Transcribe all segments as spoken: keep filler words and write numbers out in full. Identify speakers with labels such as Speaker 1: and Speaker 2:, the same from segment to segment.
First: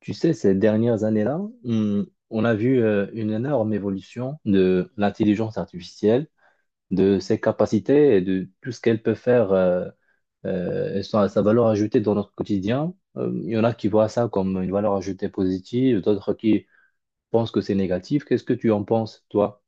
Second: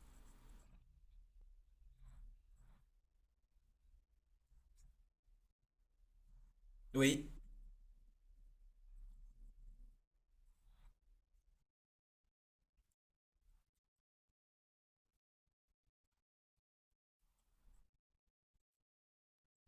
Speaker 1: Tu sais, ces dernières années-là, on, on a vu euh, une énorme évolution de l'intelligence artificielle, de
Speaker 2: Oui,
Speaker 1: ses capacités et de tout ce qu'elle peut faire euh, euh, et sa, sa valeur ajoutée dans notre quotidien. Euh, il y en a qui voient ça comme une valeur ajoutée positive, d'autres qui pensent que c'est négatif. Qu'est-ce que tu en penses, toi?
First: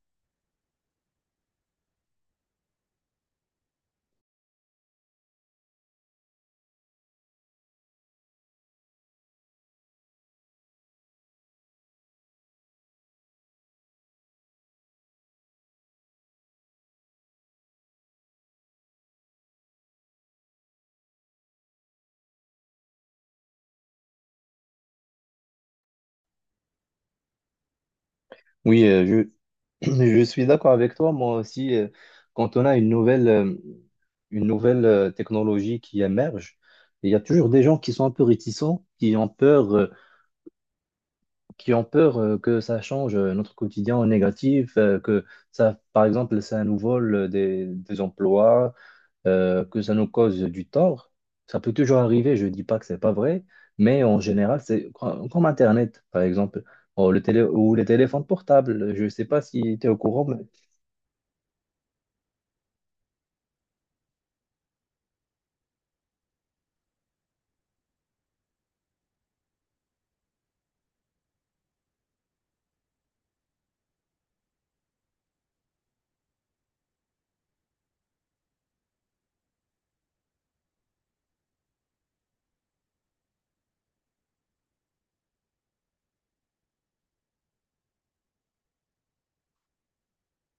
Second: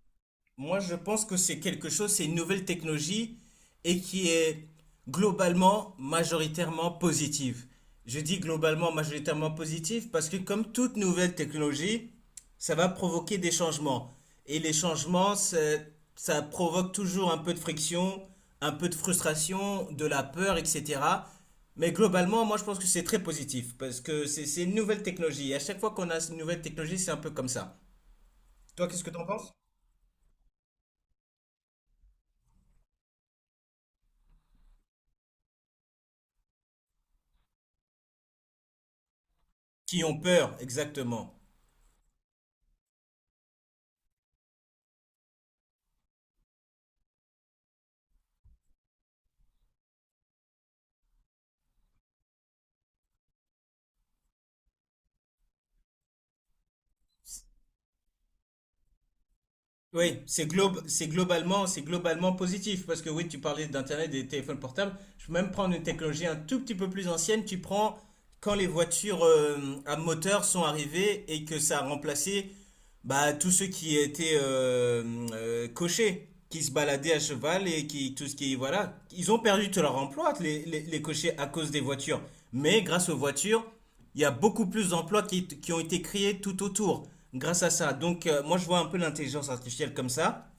Speaker 2: moi je pense que c'est quelque chose, c'est une nouvelle technologie et qui est globalement majoritairement positive. Je dis globalement majoritairement positive parce que comme toute nouvelle technologie, ça va provoquer des changements. Et les changements, c'est- ça provoque toujours un peu de friction, un peu de frustration, de la peur, et cetera. Mais globalement, moi je pense que c'est très positif parce que c'est c'est une nouvelle technologie. Et à chaque fois qu'on a une nouvelle technologie, c'est un peu comme ça.
Speaker 1: Oui,
Speaker 2: Toi, qu'est-ce que
Speaker 1: euh,
Speaker 2: t'en penses?
Speaker 1: je, Je suis d'accord avec toi. Moi aussi, euh, quand on a une nouvelle, euh, une nouvelle euh, technologie qui émerge, il y a toujours des gens qui sont un peu réticents, qui ont peur, euh,
Speaker 2: Qui ont peur, exactement.
Speaker 1: qui ont peur euh, que ça change euh, notre quotidien en négatif, euh, que ça, par exemple, ça nous vole euh, des, des emplois, euh, que ça nous cause du tort. Ça peut toujours arriver. Je dis pas que c'est pas vrai, mais en général, c'est com- comme Internet, par exemple. Oh, le télé ou les téléphones portables. Je ne sais pas si tu es au
Speaker 2: Oui,
Speaker 1: courant.
Speaker 2: c'est globe, c'est globalement, c'est globalement positif parce que oui, tu parlais d'internet et des téléphones portables. Je peux même prendre une technologie un tout petit peu plus ancienne. Tu prends quand les voitures euh, à moteur sont arrivées et que ça a remplacé bah, tous ceux qui étaient euh, euh, cochers, qui se baladaient à cheval et qui tout ce qui voilà, ils ont perdu tout leur emploi les, les, les cochers à cause des voitures. Mais grâce aux voitures, il y a beaucoup plus d'emplois qui, qui ont été créés tout autour grâce à ça. Donc, euh, moi, je vois un peu l'intelligence artificielle comme ça.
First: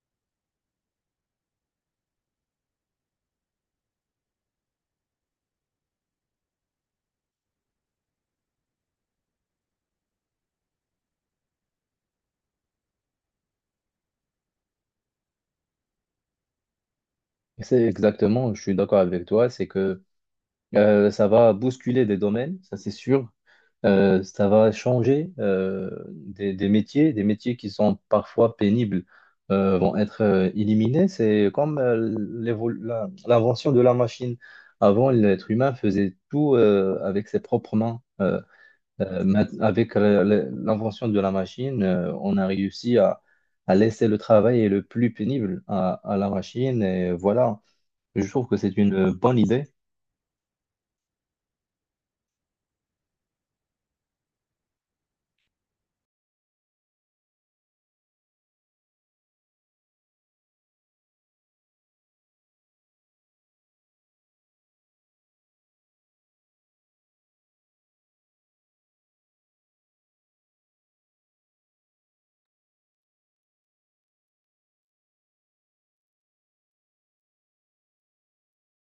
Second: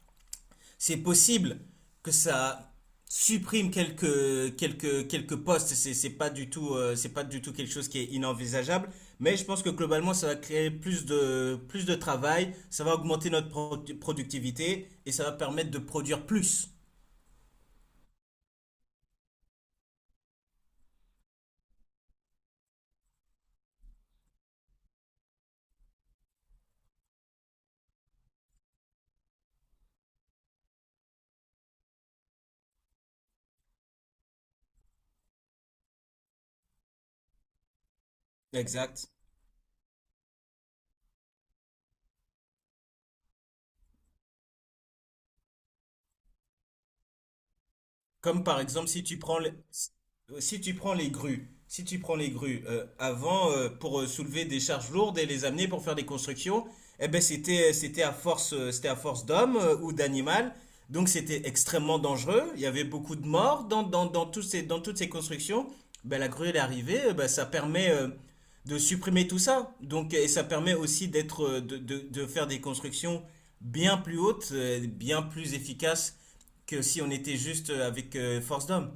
Speaker 2: C'est possible que ça supprime quelques, quelques, quelques postes. C'est, c'est pas du tout, euh, c'est pas du tout quelque chose qui est inenvisageable. Mais je pense que globalement, ça va créer plus de, plus de travail. Ça va augmenter notre pro- productivité et ça va permettre de produire plus.
Speaker 1: C'est exactement, je suis d'accord avec toi, c'est que euh, ça va bousculer des domaines, ça c'est sûr. Euh, ça va changer euh, des, des métiers, des métiers qui sont parfois pénibles euh, vont être euh, éliminés. C'est comme euh, l'évo- la- l'invention de la machine. Avant, l'être humain faisait tout euh, avec ses propres mains. Euh,
Speaker 2: Exact.
Speaker 1: euh, ma- avec la- la- l'invention de la machine, euh, on a réussi à, à laisser le travail et le plus pénible à à la machine. Et voilà. Je
Speaker 2: Comme
Speaker 1: trouve que
Speaker 2: par
Speaker 1: c'est
Speaker 2: exemple,
Speaker 1: une
Speaker 2: si
Speaker 1: euh,
Speaker 2: tu
Speaker 1: bonne
Speaker 2: prends les,
Speaker 1: idée.
Speaker 2: si euh, si tu prends les grues, si tu prends les grues, euh, avant, euh, pour euh, soulever des charges lourdes et les amener pour faire des constructions, eh ben c'était euh, c'était à force euh, c'était à force d'hommes euh, ou d'animal, donc c'était extrêmement dangereux. Il y avait beaucoup de morts dans dans dans tous ces dans toutes ces constructions. Ben la grue elle est arrivée, euh, ben, ça permet euh, de supprimer tout ça. Donc et ça permet aussi d'être euh, de, de de faire des constructions bien plus hautes, euh, bien plus efficaces que si on était juste euh, avec euh, force d'homme.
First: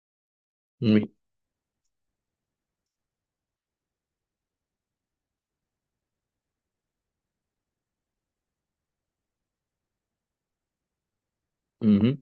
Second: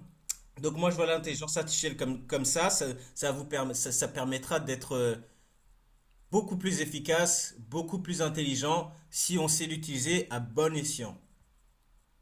Speaker 2: Donc moi je vois
Speaker 1: Oui.
Speaker 2: l'intelligence artificielle comme, comme ça, ça, ça vous permet, ça, ça permettra d'être euh, beaucoup plus efficace, beaucoup plus intelligent si on sait l'utiliser à bon escient.
Speaker 1: Mhm.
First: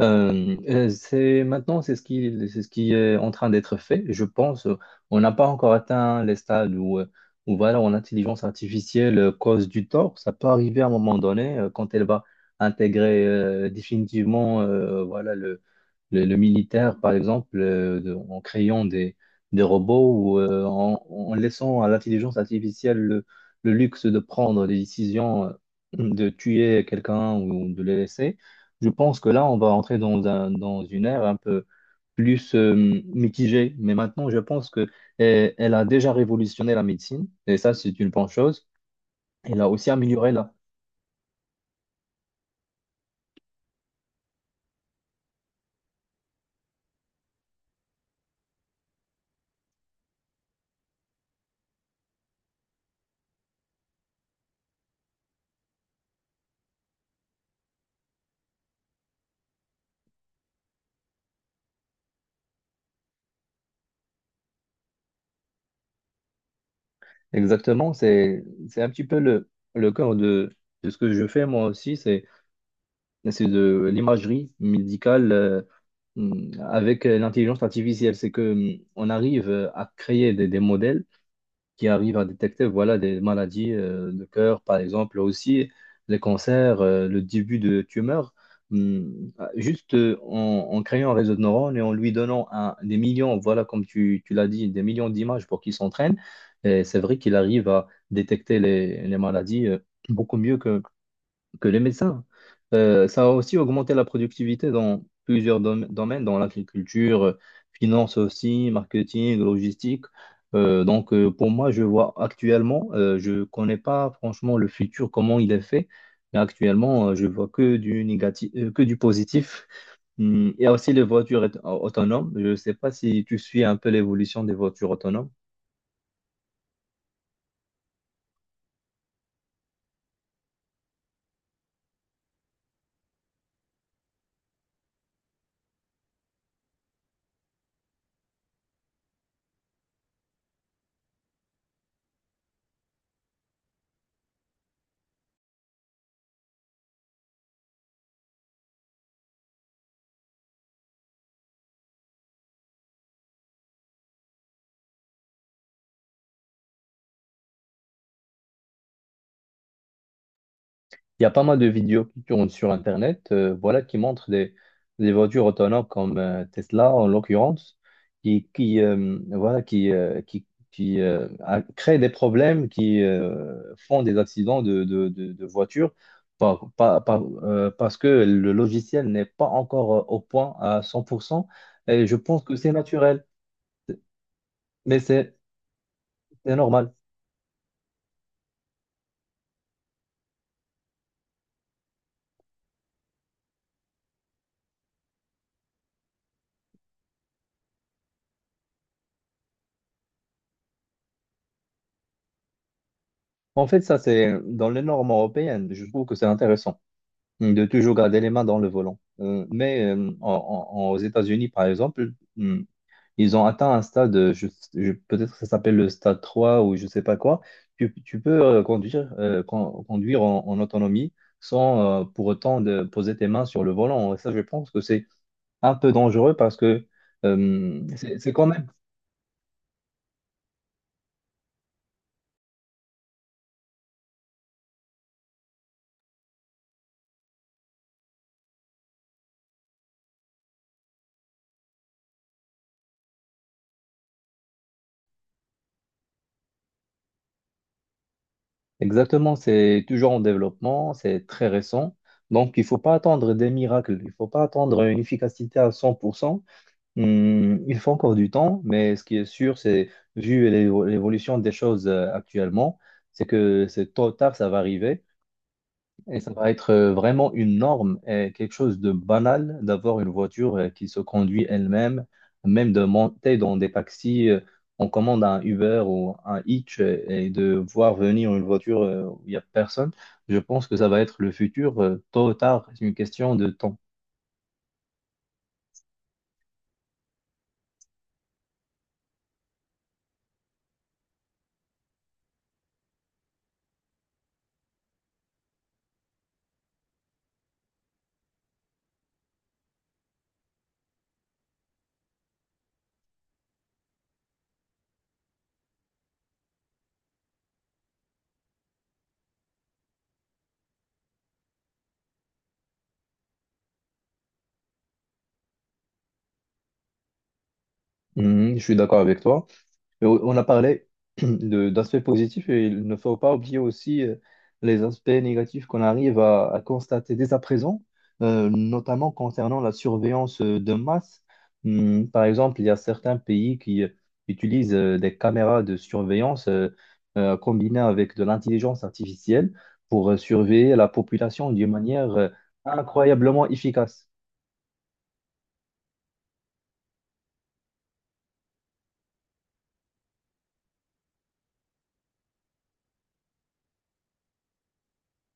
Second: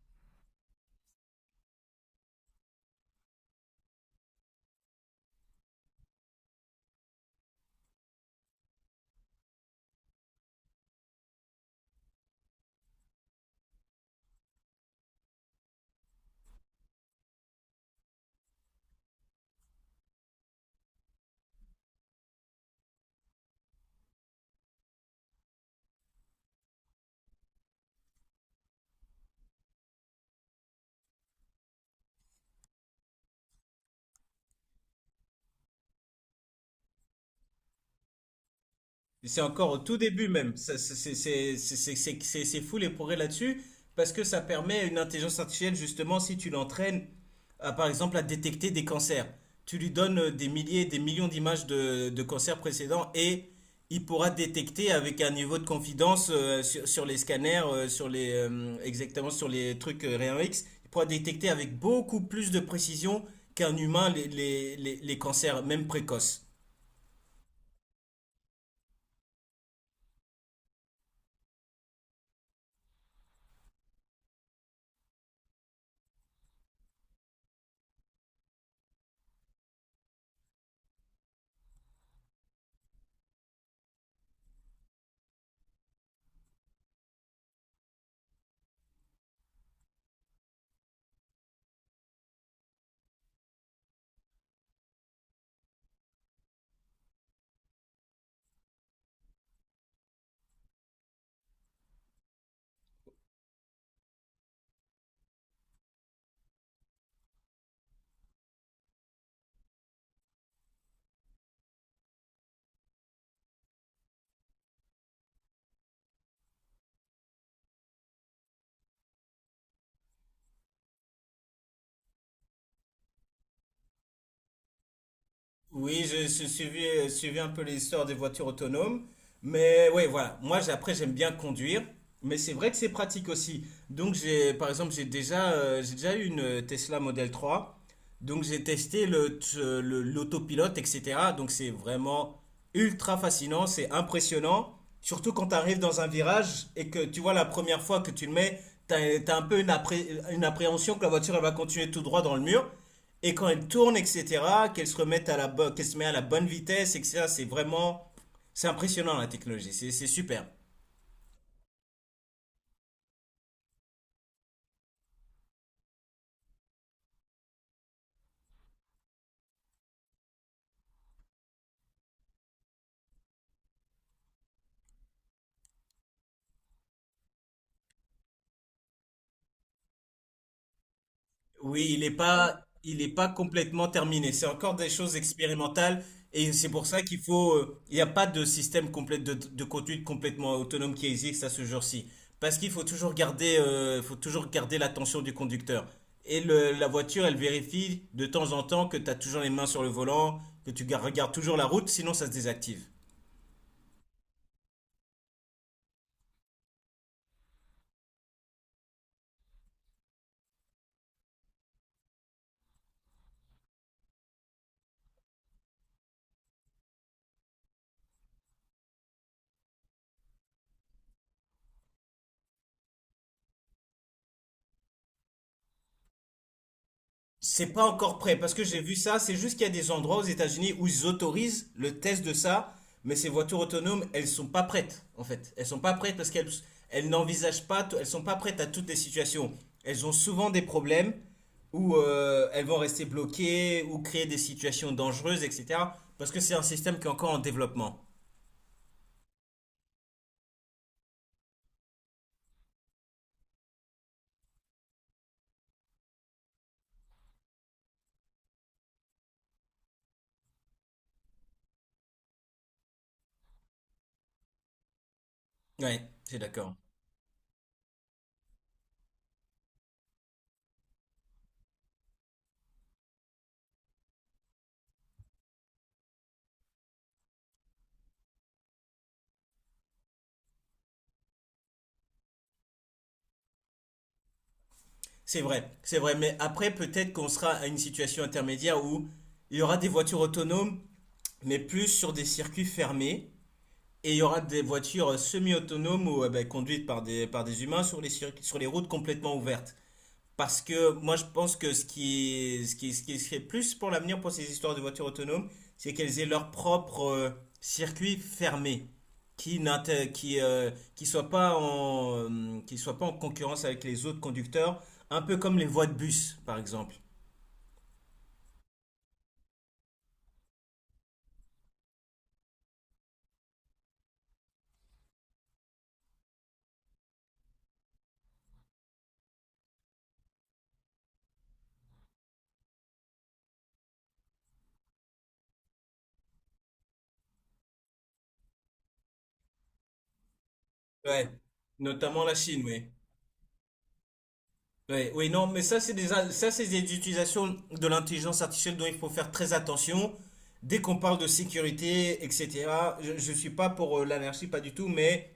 Speaker 1: Euh, euh, c'est maintenant, c'est ce qui, c'est ce qui est en train d'être fait. Je pense, euh, on n'a pas encore atteint les stades où, euh, où voilà, où l'intelligence artificielle euh, cause du tort. Ça peut arriver à un moment donné euh, quand elle va intégrer euh, définitivement, euh, voilà, le, le, le militaire, par exemple, euh, de- en créant des, des robots ou euh, en, en laissant à l'intelligence artificielle le, le luxe de prendre des décisions, euh, de tuer quelqu'un ou de le laisser. Je pense que là, on va entrer dans un, dans une ère un peu plus euh, mitigée. Mais maintenant, je pense que euh, elle a déjà révolutionné la médecine. Et ça, c'est une bonne chose.
Speaker 2: C'est
Speaker 1: Elle a
Speaker 2: encore au
Speaker 1: aussi
Speaker 2: tout début
Speaker 1: amélioré là.
Speaker 2: même. Ça, C'est c'est- c'est- c'est- c'est- c'est- c'est- c'est fou les progrès là-dessus, parce que ça permet à une intelligence artificielle, justement, si tu l'entraînes, à, par exemple, à détecter des cancers. Tu lui donnes euh, des milliers, des millions d'images de, de cancers précédents et il pourra détecter avec un niveau de confidence euh, sur, sur les scanners, euh, sur les, euh, exactement sur les trucs euh, rayon X, il pourra détecter avec beaucoup plus de précision qu'un humain les, les les- les cancers, même précoces.
Speaker 1: Exactement. C'est, c'est un petit peu le, le cœur de, de ce que je fais moi aussi. C'est, c'est de l'imagerie médicale euh, avec euh, l'intelligence artificielle. C'est que euh, on arrive à créer des, des modèles qui arrivent à détecter voilà, des maladies euh, de cœur, par exemple, aussi les cancers, euh, le début de tumeurs. Hum, ah, juste euh, en, en créant un réseau de neurones et en lui donnant un- des millions, voilà, comme tu, tu l'as dit, des millions d'images pour qu'il s'entraîne. Et c'est vrai qu'il arrive à détecter les, les maladies euh, beaucoup mieux que les médecins. Euh, ça a aussi augmenté la productivité dans plusieurs dom- domaines, dans l'agriculture, euh, finance aussi, marketing, logistique. Euh, donc, euh, pour moi, je vois actuellement, euh, je connais pas franchement le futur, comment il est fait, mais actuellement, euh, je vois que du négatif, euh, que du positif. Hum, Il y a aussi les voitures aut- autonomes. Je ne sais pas si tu suis un peu l'évolution des voitures autonomes.
Speaker 2: Oui, je, je suivi, euh, suivi un peu l'histoire des voitures autonomes. Mais ouais, voilà. Moi, j'ai- après, j'aime bien conduire. Mais c'est vrai que c'est pratique aussi. Donc, j'ai, par exemple, j'ai déjà, euh, j'ai déjà eu une euh, Tesla Model trois. Donc j'ai testé le, le- l'autopilote, et cetera. Donc c'est vraiment ultra fascinant, c'est impressionnant. Surtout quand tu arrives dans un virage et que tu vois la première fois que tu le mets, tu as, as un peu une, appré- une appréhension que la voiture elle va continuer tout droit dans le mur. Et quand elle tourne, et cetera, qu'elle se remette à la, bo- qu'elle se met à la bonne vitesse, et cetera, c'est vraiment. C'est impressionnant la technologie, c'est c'est super.
Speaker 1: Il y a pas mal de vidéos qui tournent sur Internet, euh, voilà, qui montrent des, des voitures autonomes comme euh, Tesla, en l'occurrence, qui, qui, euh, voilà, qui, euh, qui, qui euh, a- créent des problèmes, qui euh, font des accidents de, de, de, de voitures par- par- par- euh, parce que le logiciel n'est pas encore euh, au point à cent pour cent.
Speaker 2: Oui, il
Speaker 1: Et
Speaker 2: est
Speaker 1: je pense que
Speaker 2: pas,
Speaker 1: c'est
Speaker 2: il est
Speaker 1: naturel,
Speaker 2: pas complètement terminé. C'est encore des
Speaker 1: mais
Speaker 2: choses
Speaker 1: c'est
Speaker 2: expérimentales et
Speaker 1: c'est
Speaker 2: c'est pour
Speaker 1: normal.
Speaker 2: ça qu'il faut, euh, il n'y a pas de système complet de, de conduite complètement autonome qui existe à ce jour-ci. Parce qu'il faut toujours garder, euh, faut toujours garder l'attention du conducteur. Et le- la voiture, elle vérifie de temps en temps que tu as toujours les mains sur le volant, que tu gar- regardes toujours la route, sinon ça se désactive.
Speaker 1: En fait, ça, c'est dans les normes européennes. Je trouve que c'est intéressant de toujours garder les mains dans le volant. Euh, mais euh, en- en- en- aux États-Unis, par exemple, hum, ils ont atteint un stade, euh, je, je- peut-être que ça s'appelle le stade trois ou je ne sais pas quoi. Tu, tu peux euh, conduire, euh, con- conduire en, en autonomie sans euh, pour autant de poser tes mains sur le volant. Et ça, je pense que c'est un peu dangereux parce que
Speaker 2: C'est pas
Speaker 1: hum,
Speaker 2: encore
Speaker 1: c'est c'est
Speaker 2: prêt
Speaker 1: quand
Speaker 2: parce que
Speaker 1: même,
Speaker 2: j'ai vu ça. C'est juste qu'il y a des endroits aux États-Unis où ils autorisent le test de ça, mais ces voitures autonomes, elles sont pas prêtes en fait. Elles sont pas prêtes parce qu'elles elles n'envisagent pas, tout- elles sont pas prêtes à toutes les situations. Elles ont souvent des problèmes où euh, elles vont rester bloquées ou créer des situations dangereuses, et cetera. Parce que c'est un système qui est encore en développement.
Speaker 1: exactement, c'est toujours en développement, c'est très récent. Donc, il ne faut pas attendre des miracles, il ne faut pas attendre une efficacité à cent pour cent. Hmm, il faut encore du temps, mais ce qui est sûr, c'est, vu l'évo- l'évolution des choses euh, actuellement, c'est que c'est tôt ou tard, ça va arriver
Speaker 2: Ouais,
Speaker 1: et ça
Speaker 2: c'est
Speaker 1: va être
Speaker 2: d'accord.
Speaker 1: euh, vraiment une norme et quelque chose de banal d'avoir une voiture euh, qui se conduit elle-même, même de monter dans des taxis. euh, On commande un Uber ou un Hitch euh, et de voir venir une voiture euh, où il n'y a personne. Je pense que ça va être le futur, euh, tôt ou tard, c'est une question de temps.
Speaker 2: C'est vrai, c'est vrai, mais après peut-être qu'on sera à une situation intermédiaire où il y aura des voitures autonomes, mais plus sur des circuits fermés, et il y aura des voitures semi-autonomes ou euh, ben, conduites par des, par des humains sur les, cir- sur les routes complètement ouvertes. Parce que moi, je pense que ce qui est, ce qui ce qui serait plus pour l'avenir pour ces histoires de voitures autonomes, c'est qu'elles aient leur propre euh, circuit fermé, qui n'inté- qui, euh, qui soit pas en, euh, qui soit pas en concurrence avec les autres conducteurs, un peu comme les voies de bus, par exemple.
Speaker 1: Hmm, je suis d'accord avec toi. Mais on on a parlé de- d'aspects positifs et il ne faut pas oublier aussi euh, les aspects négatifs qu'on arrive à, à constater dès à présent, euh, notamment concernant la surveillance euh, de masse. Hmm, par exemple, il y a certains pays qui euh, utilisent euh, des caméras de surveillance euh, euh, combinées avec de l'intelligence artificielle pour euh, surveiller la
Speaker 2: Ouais,
Speaker 1: population d'une manière
Speaker 2: notamment
Speaker 1: euh,
Speaker 2: la Chine, oui.
Speaker 1: incroyablement efficace.
Speaker 2: Oui, oui, non, mais ça, c'est des, ça, c'est des utilisations de l'intelligence artificielle dont il faut faire très attention. Dès qu'on parle de sécurité, et cetera, je ne suis pas pour euh, l'anarchie, pas du tout, mais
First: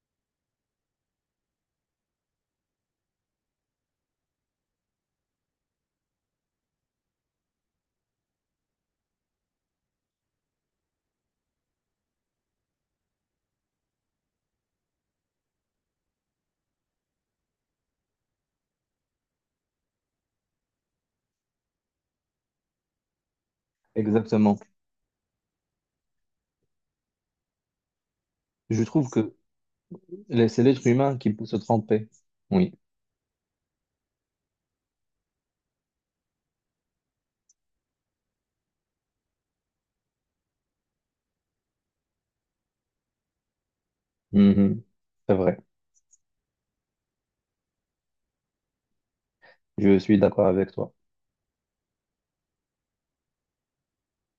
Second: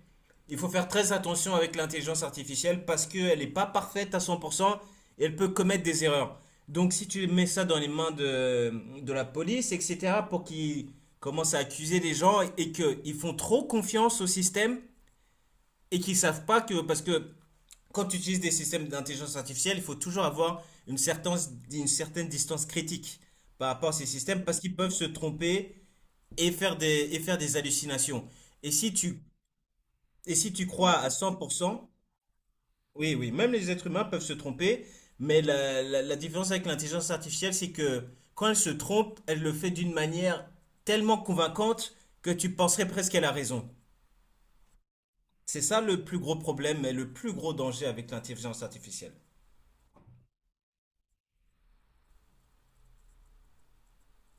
Speaker 2: il faut faire très attention avec l'intelligence artificielle parce qu'elle n'est pas parfaite à cent pour cent et elle peut commettre des erreurs. Donc, si tu mets ça dans les mains de, de la police, et cetera, pour qu'ils commencent à accuser des gens et qu'ils font trop confiance au système et qu'ils savent pas que, parce que quand tu utilises des systèmes d'intelligence artificielle, il faut toujours avoir une certaine, une certaine distance critique par rapport à ces systèmes
Speaker 1: Exactement.
Speaker 2: parce qu'ils peuvent se tromper et faire des, et faire des hallucinations. Et
Speaker 1: Je
Speaker 2: si
Speaker 1: trouve
Speaker 2: tu,
Speaker 1: que
Speaker 2: et
Speaker 1: les-
Speaker 2: si
Speaker 1: c'est
Speaker 2: tu
Speaker 1: l'être
Speaker 2: crois à
Speaker 1: humain qui peut se
Speaker 2: cent pour cent,
Speaker 1: tromper. Oui.
Speaker 2: oui, oui, même les êtres humains peuvent se tromper, mais la, la, la différence avec l'intelligence artificielle, c'est que quand elle se trompe, elle le fait d'une manière tellement convaincante que tu penserais presque qu'elle a raison.
Speaker 1: Mhm. C'est vrai,
Speaker 2: C'est ça le plus gros problème et le plus gros danger avec l'intelligence artificielle.
Speaker 1: je suis d'accord avec toi.